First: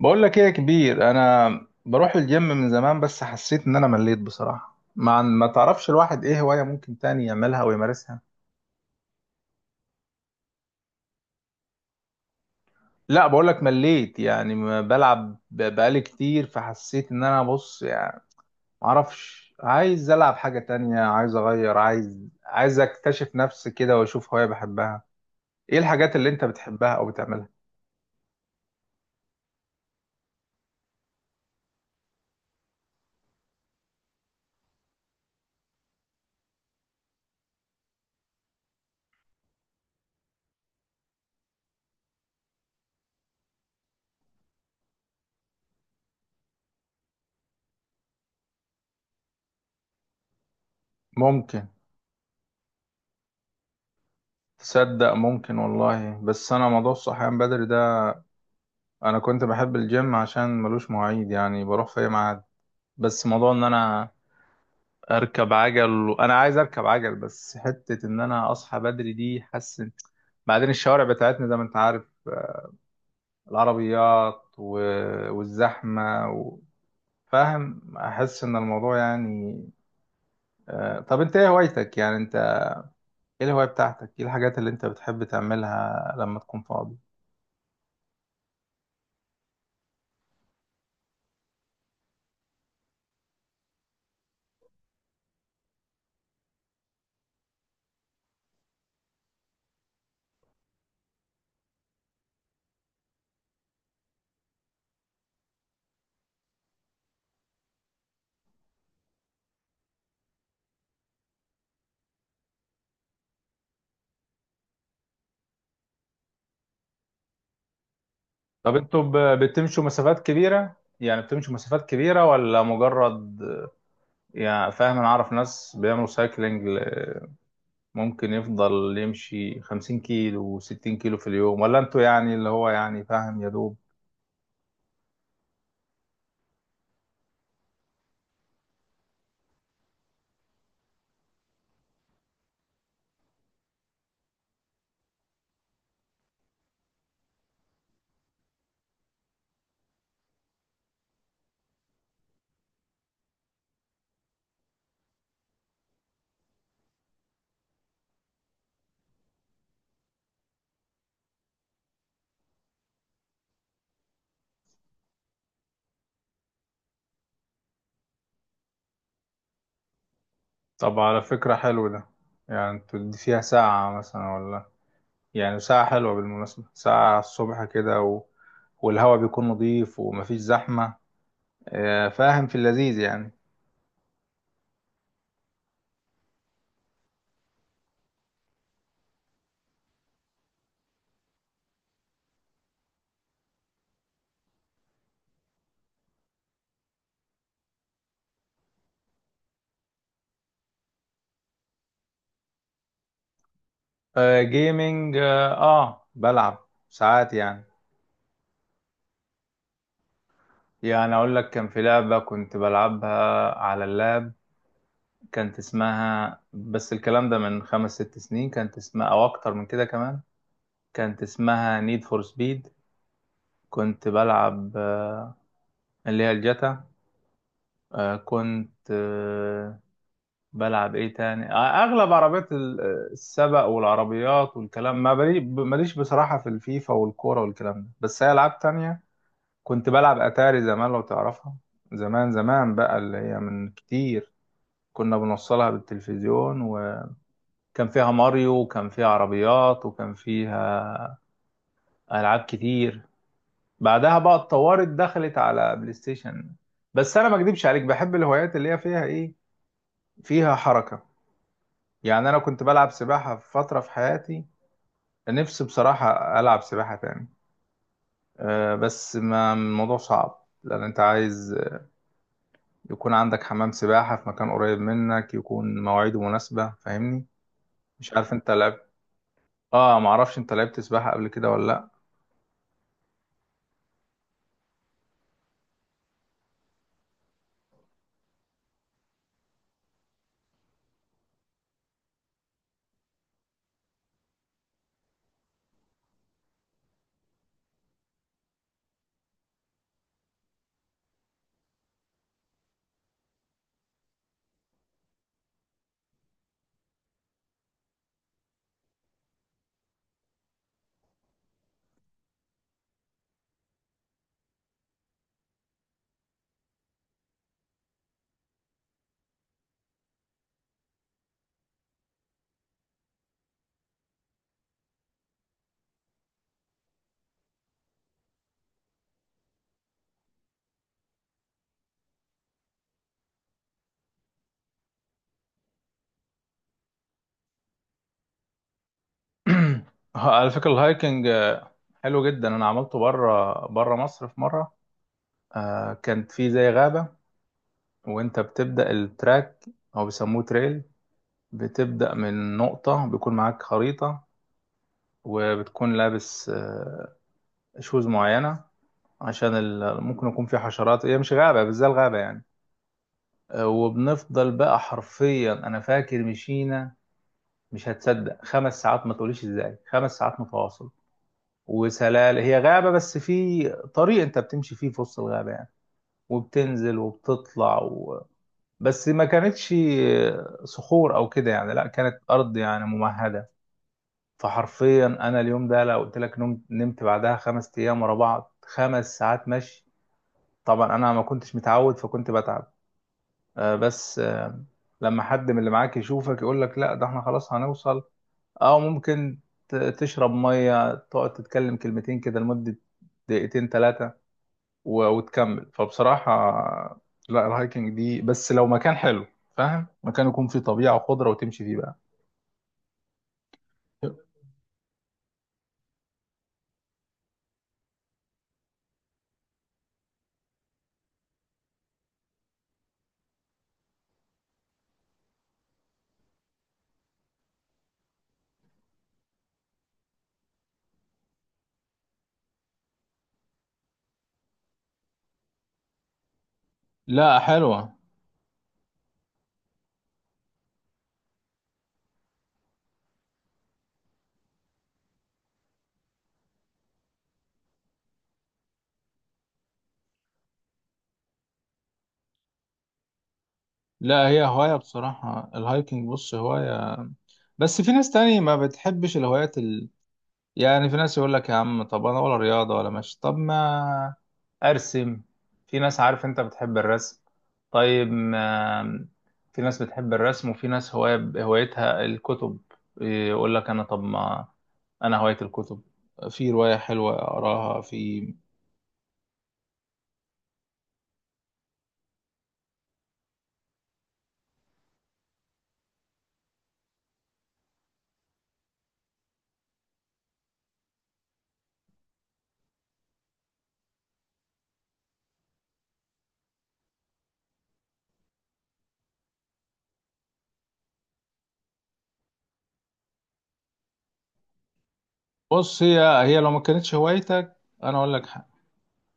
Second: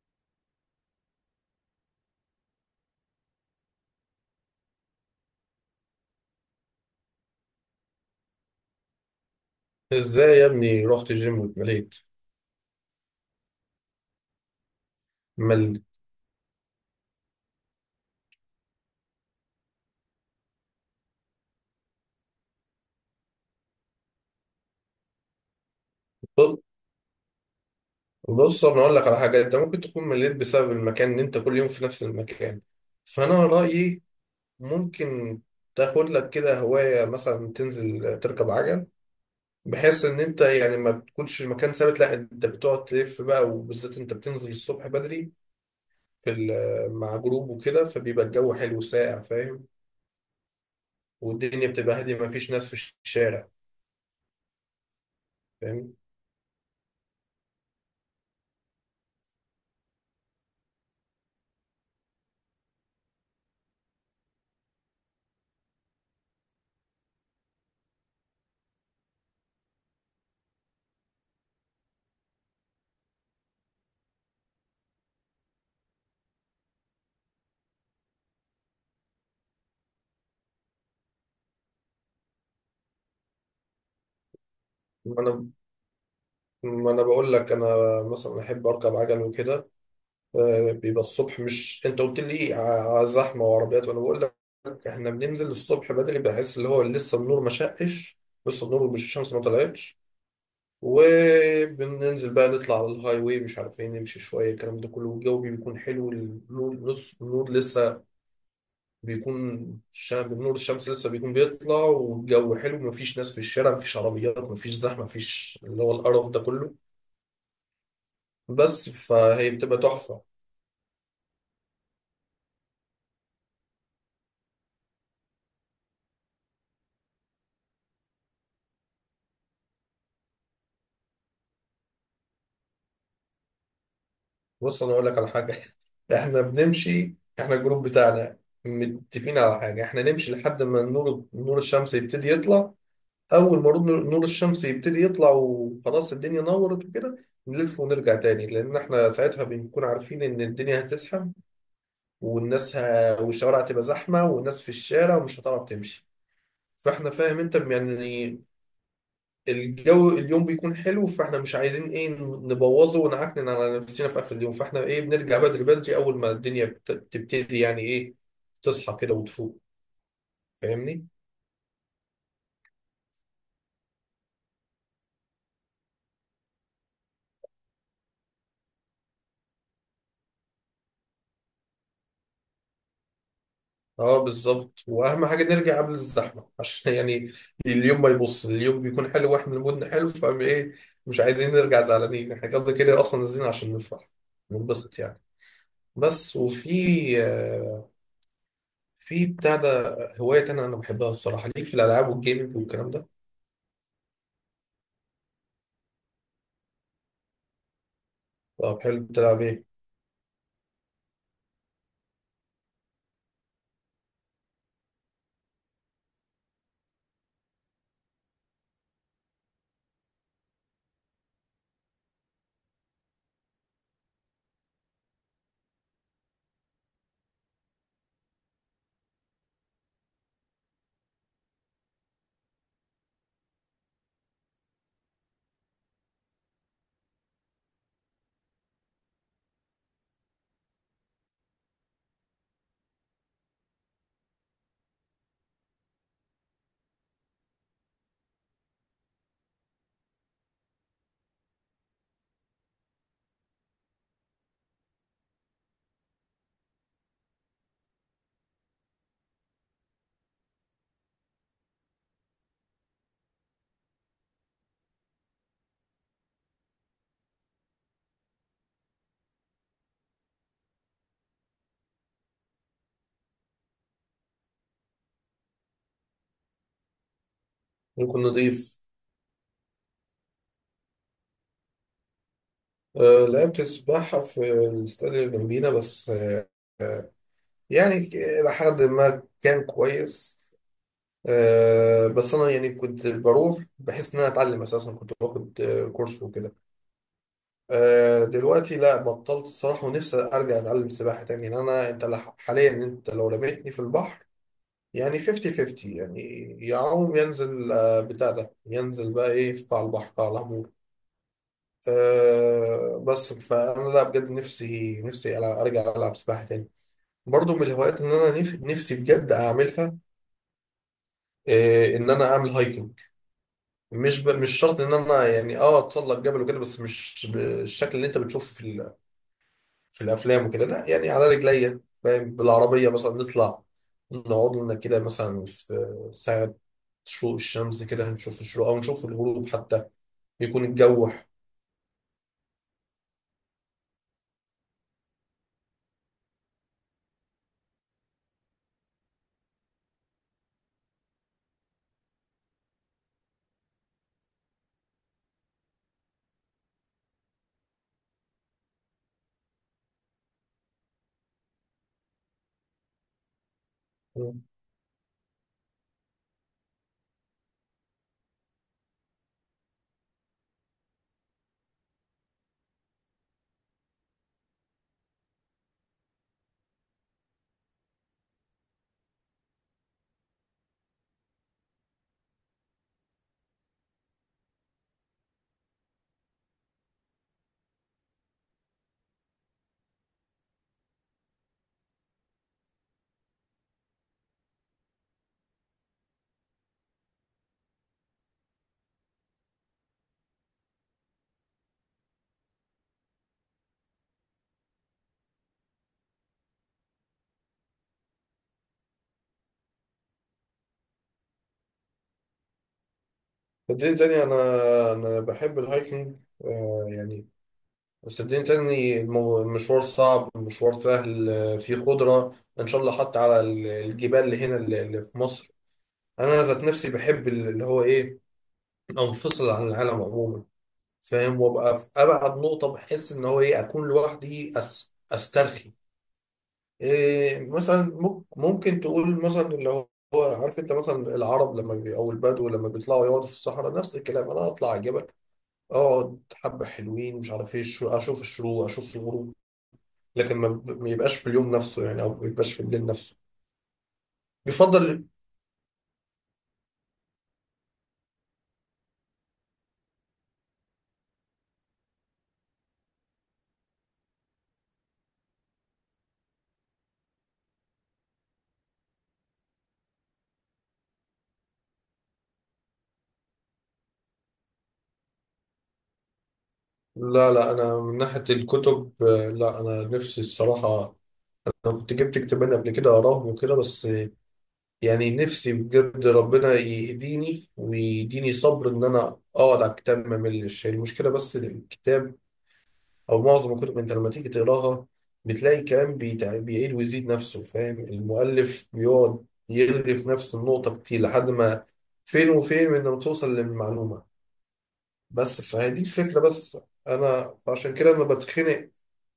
بقول لك ايه يا كبير، انا بروح الجيم من زمان بس حسيت ان انا مليت بصراحة. ما تعرفش الواحد ايه هواية ممكن تاني يعملها ويمارسها. ازاي يا ابني رحت جيم واتمليت لا بقول لك مليت، يعني ما بلعب مل؟ بقالي كتير، فحسيت ان انا بص يعني ما اعرفش. عايز العب حاجة تانية، عايز اغير، عايز اكتشف نفسي كده واشوف هواية بحبها. ايه الحاجات اللي انت ب- بتحبها او بتعملها؟ بص انا اقول لك على حاجه، انت ممكن تكون مليت بسبب المكان، ان انت كل يوم في نفس المكان، فانا رايي ممكن تاخد لك كده هوايه، مثلا تنزل تركب عجل، بحيث ان انت يعني ما بتكونش المكان ثابت، لا انت بتقعد تلف بقى، وبالذات انت بتنزل الصبح بدري مع جروب وكده، فبيبقى الجو حلو ساقع، فاهم؟ ممكن. والدنيا بتبقى هاديه، ما فيش ناس في الشارع. تصدق ممكن والله، بس انا موضوع الصحيان بدري ده، انا كنت بحب الجيم عشان ملوش مواعيد، يعني بروح في اي ميعاد. بس موضوع ان انا اركب عجل، وانا عايز اركب عجل، بس حتة ان انا اصحى بدري دي حاسس بعدين الشوارع بتاعتنا زي ما انت عارف، العربيات و... والزحمة و... فاهم، احس ان الموضوع يعني. طب انت ايه هوايتك يعني انت؟ ايه الهواية بتاعتك؟ ايه الحاجات اللي انت بتحب فاهم؟ تعملها لما تكون ما فاضي؟ انا بقول لك انا مثلا احب اركب عجل وكده. بيبقى الصبح، مش انت قلت لي زحمه وعربيات؟ وانا بقول لك احنا بننزل الصبح بدري، بحس اللي هو لسه النور ما شقش، لسه النور، مش الشمس ما طلعتش، وبننزل بقى نطلع على الهاي واي، مش عارفين نمشي شويه الكلام ده كله، والجو بيكون حلو، النور النور لسه بيكون، نور الشمس لسه بيكون بيطلع، والجو حلو، مفيش ناس في الشارع، مفيش عربيات، مفيش زحمه، مفيش اللي هو القرف ده كله، طب بس انتوا فهي بتبقى بتمشوا مسافات تحفة. كبيرة؟ يعني بتمشوا مسافات كبيرة ولا مجرد يعني فاهم؟ انا اعرف ناس بيعملوا سايكلينج ممكن يفضل يمشي 50 كيلو و60 كيلو في اليوم، ولا انتوا يعني اللي هو يعني فاهم يا دوب؟ بص أنا أقول لك على حاجة. إحنا بنمشي، إحنا الجروب بتاعنا متفقين على حاجة، إحنا نمشي لحد ما نور الشمس يبتدي يطلع، أول ما نور الشمس يبتدي يطلع وخلاص الدنيا نورت وكده، نلف ونرجع تاني، لأن إحنا ساعتها بنكون عارفين إن الدنيا هتزحم، والشوارع هتبقى زحمة والناس في الشارع، ومش هتعرف تمشي، فإحنا، فاهم أنت يعني، الجو اليوم بيكون حلو، فاحنا مش عايزين ايه، نبوظه ونعكنن على نفسنا في اخر اليوم، فاحنا ايه، بنرجع بدري بدري، اول ما الدنيا بتبتدي يعني ايه، تصحى كده وتفوق. طب فاهمني؟ على فكرة حلو ده. يعني انتوا دي فيها ساعة مثلا ولا؟ يعني ساعة حلوة بالمناسبة، ساعة الصبح كده و... والهواء بيكون نظيف ومفيش زحمة. فاهم، في اللذيذ يعني. اه بالظبط، واهم حاجه نرجع قبل الزحمه عشان يعني اليوم ما يبص، اليوم بيكون حلو واحنا مودنا حلو، فاهم ايه، مش عايزين نرجع زعلانين، احنا كده كده اصلا نازلين عشان نفرح، ننبسط يعني. بس وفي، آه، في بتاع ده، هوايه تانية انا بحبها الصراحه ليك، في الالعاب والجيمنج والكلام ده. جيمينج، اه، بلعب ساعات يعني. طب حلو، بتلعب ايه؟ يعني اقول لك كان في لعبة كنت بلعبها على اللاب، كانت اسمها، بس الكلام ده من خمس ست سنين، كانت اسمها، او اكتر من كده كمان، كانت اسمها نيد فور سبيد. كنت بلعب اللي هي الجاتا. كنت بلعب ايه تاني؟ اغلب عربيات السبق والعربيات والكلام. ما بلي- ماليش بصراحة في الفيفا والكورة والكلام ده، بس هي العاب تانية. كنت بلعب اتاري زمان لو تعرفها. زمان بقى، اللي هي من كتير، كنا بنوصلها بالتلفزيون. كان فيها ماريو، وكان فيها عربيات، وكان فيها ألعاب كتير. بعدها بقى اتطورت، دخلت على بلاي ستيشن. بس أنا ما أكدبش عليك، بحب الهوايات اللي هي فيها إيه، فيها حركة. يعني أنا كنت بلعب سباحة في فترة في حياتي، نفسي بصراحة ألعب سباحة تاني. أه بس ما الموضوع صعب، لأن أنت عايز يكون عندك حمام سباحة في مكان قريب منك، يكون مواعيده مناسبة، فاهمني؟ مش ممكن عارف أنت نضيف. لعبت، آه معرفش أنت لعبت سباحة قبل كده ولا لأ. لعبت السباحة في الاستاد اللي جنبينا، بس يعني إلى حد ما كان كويس، بس أنا يعني كنت بروح بحس إن أنا أتعلم أساسا، كنت باخد كورس وكده. دلوقتي لا بطلت الصراحة، ونفسي أرجع أتعلم سباحة تاني، لأن أنا أنت حاليا أنت لو رميتني في البحر يعني 50 50 يعني، يعوم ينزل بتاع ده، ينزل بقى إيه في قاع البحر، قاع العمود. أه بس فانا لا بجد نفسي، ارجع العب سباحه تاني. برضو من الهوايات اللي انا نفسي بجد اعملها، أه ان انا اعمل هايكنج، مش شرط ان انا يعني اه اتسلق جبل وكده، بس مش بالشكل اللي انت بتشوفه في الافلام وكده، لا يعني على رجليا، فاهم، بالعربيه مثلا نطلع نقعد لنا كده مثلا في ساعه شروق الشمس كده، هنشوف الشروق او نشوف الغروب حتى، على بيكون فكرة الجو. الهايكنج حلو جدا. انا عملته بره مصر في مرة. كانت في زي غابة، وانت بتبدأ التراك او بيسموه تريل، بتبدأ من نقطة، بيكون معاك خريطة، وبتكون لابس شوز معينة عشان ممكن يكون في حشرات، هي مش غابة بس زي الغابة يعني. وبنفضل بقى حرفيا، انا فاكر مشينا، مش هتصدق، خمس ساعات، ما تقوليش ازاي، خمس ساعات متواصل. وسلال هي غابة، بس في طريق انت بتمشي فيه في وسط الغابة يعني، وبتنزل وبتطلع و... بس ما كانتش صخور او كده يعني، لا كانت ارض يعني ممهدة. فحرفيا انا اليوم ده لو قلت لك نمت، نمت بعدها خمس ايام ورا بعض. خمس ساعات مشي، طبعا انا ما كنتش متعود فكنت بتعب. آه، بس آه، لما حد من اللي معاك يشوفك يقول لك لا ده احنا خلاص هنوصل، او ممكن تشرب مية، تقعد تتكلم كلمتين كده لمدة دقيقتين ثلاثة وتكمل. فبصراحة لا، الهايكنج دي بس لو مكان حلو، فاهم، مكان يكون فيه طبيعة وخضرة وتمشي فيه بقى. صدقني تاني أنا، أنا بحب الهايكنج، آه يعني، بس صدقني تاني المشوار صعب، المشوار سهل، فيه خضرة إن شاء الله، حتى على الجبال اللي هنا، اللي في مصر. أنا ذات نفسي بحب اللي هو إيه، أنفصل عن العالم عموما، فاهم، وأبقى في أبعد نقطة، بحس إن هو إيه أكون لوحدي، أسترخي لا إيه، مثلا حلوة. ممكن تقول مثلا اللي هو، هو عارف أنت مثلا العرب لما بي، أو البدو لما بيطلعوا يقعدوا في الصحراء، نفس الكلام أنا أطلع الجبل، اقعد حبة حلوين، مش عارف ايه، الشروق، اشوف الشروق اشوف الغروب، لكن ما يبقاش في اليوم نفسه يعني، او ما يبقاش في الليل نفسه، لا هي هواية يفضل. بصراحة، الهايكنج بص هواية. بس في ناس تاني ما بتحبش الهوايات، يعني في ناس يقول لك يا عم طب انا ولا رياضه ولا ماشي، طب ما ارسم. في ناس عارف انت بتحب الرسم، طيب ما، في ناس بتحب الرسم، وفي ناس هواية هوايتها الكتب، يقول لك انا طب ما انا هوايتي الكتب، في روايه حلوه لا انا اقراها من في. ناحية الكتب، لا انا نفسي الصراحة، انا كنت جبت كتابين قبل كده اقراهم وكده، بس يعني نفسي بجد ربنا يهديني ويديني صبر ان انا اقعد على الكتاب ما ملش، المشكلة بس الكتاب او معظم الكتب، انت لما تيجي تقراها بتلاقي الكلام بيعيد ويزيد نفسه، فاهم، المؤلف بيقعد يرغي في نفس النقطة كتير، لحد ما فين وفين من لما توصل للمعلومة، بس فهذه بص هي، الفكرة هي لو بس. ما كانتش انا هوايتك، عشان كده انا انا اقول لك بتخنق،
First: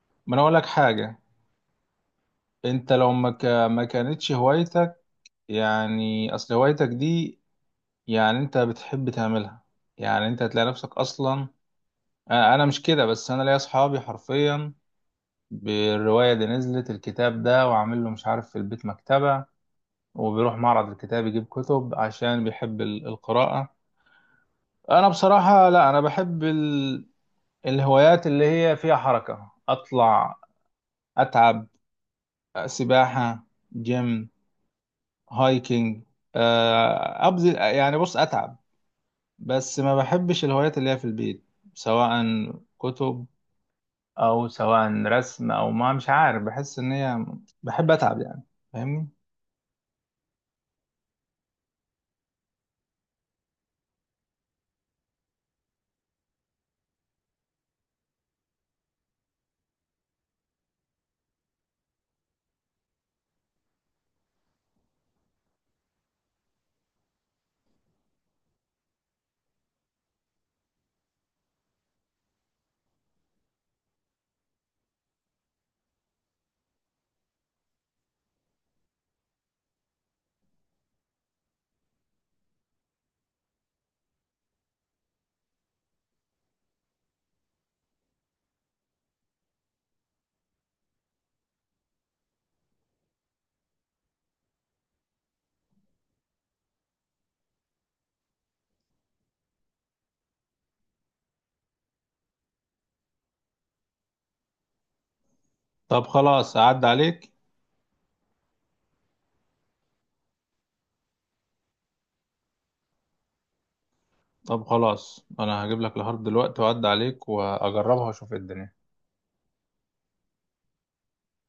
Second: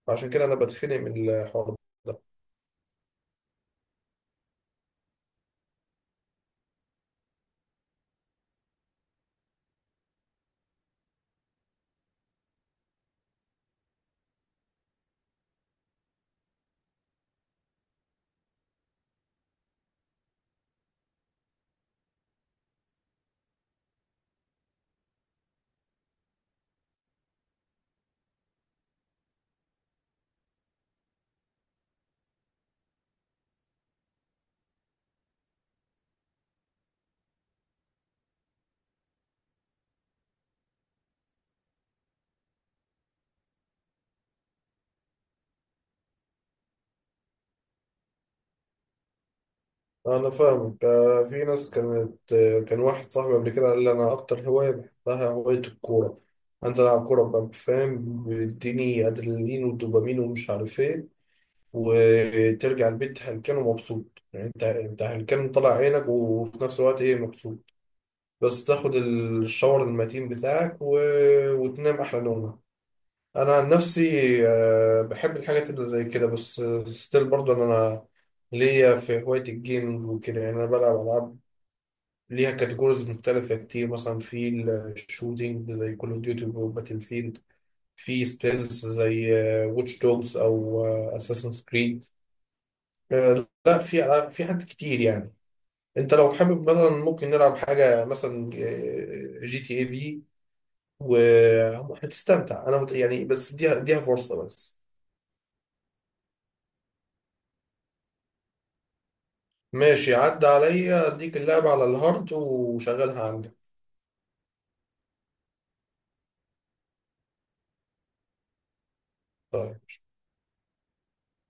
عشان ما انا كده اقول انا لك بتخنق حاجه، من الحوار ده. انت لو ما كانتش هوايتك، يعني اصل هوايتك دي يعني انت بتحب تعملها، يعني انت هتلاقي نفسك اصلا. أنا مش كده، بس انا ليا اصحابي حرفيا بالروايه دي، نزلت الكتاب ده وعامل له مش عارف في البيت مكتبه، وبيروح معرض الكتاب يجيب كتب عشان بيحب القراءه. انا بصراحه لا، انا بحب ال... الهوايات اللي هي فيها حركه، اطلع، اتعب، سباحه، جيم، هايكنج، ابذل يعني، بص اتعب. بس ما بحبش الهوايات اللي هي في البيت، سواء كتب او سواء رسم، او ما مش عارف، بحس ان هي، بحب اتعب يعني، فاهمني؟ انا فاهمك، في ناس كانت، كان واحد صاحبي قبل كده قال لي انا اكتر هواية بحبها هواية الكورة، انزل العب كورة ببقى فاهم، بيديني ادرينالين ودوبامين ومش عارف ايه، وترجع البيت هلكان ومبسوط، يعني انت هلكان طالع عينك، وفي نفس الوقت ايه، مبسوط، بس تاخد الشاور المتين بتاعك، و... وتنام احلى نومه. انا عن نفسي بحب الحاجات اللي زي كده، بس ستيل برضه ان انا ليا في هواية الجيمنج وكده، يعني انا بلعب العاب ليها كاتيجوريز مختلفة كتير، مثلا في الشوتينج زي كول اوف ديوتي وباتل فيلد، في ستيلز زي واتش دوجز او اساسن كريد، لا في ألعاب، في حاجات كتير يعني، انت لو حابب مثلا ممكن نلعب حاجه مثلا جي تي اي في، وهتستمتع، انا يعني بس اديها، اديها فرصه بس. طب خلاص اعد عليك. ماشي عدى عليا، اديك اللعبه على الهارد وشغلها عندك. طب خلاص انا هجيب لك الهارد دلوقتي واعد عليك واجربها واشوف إيه الدنيا. طيب.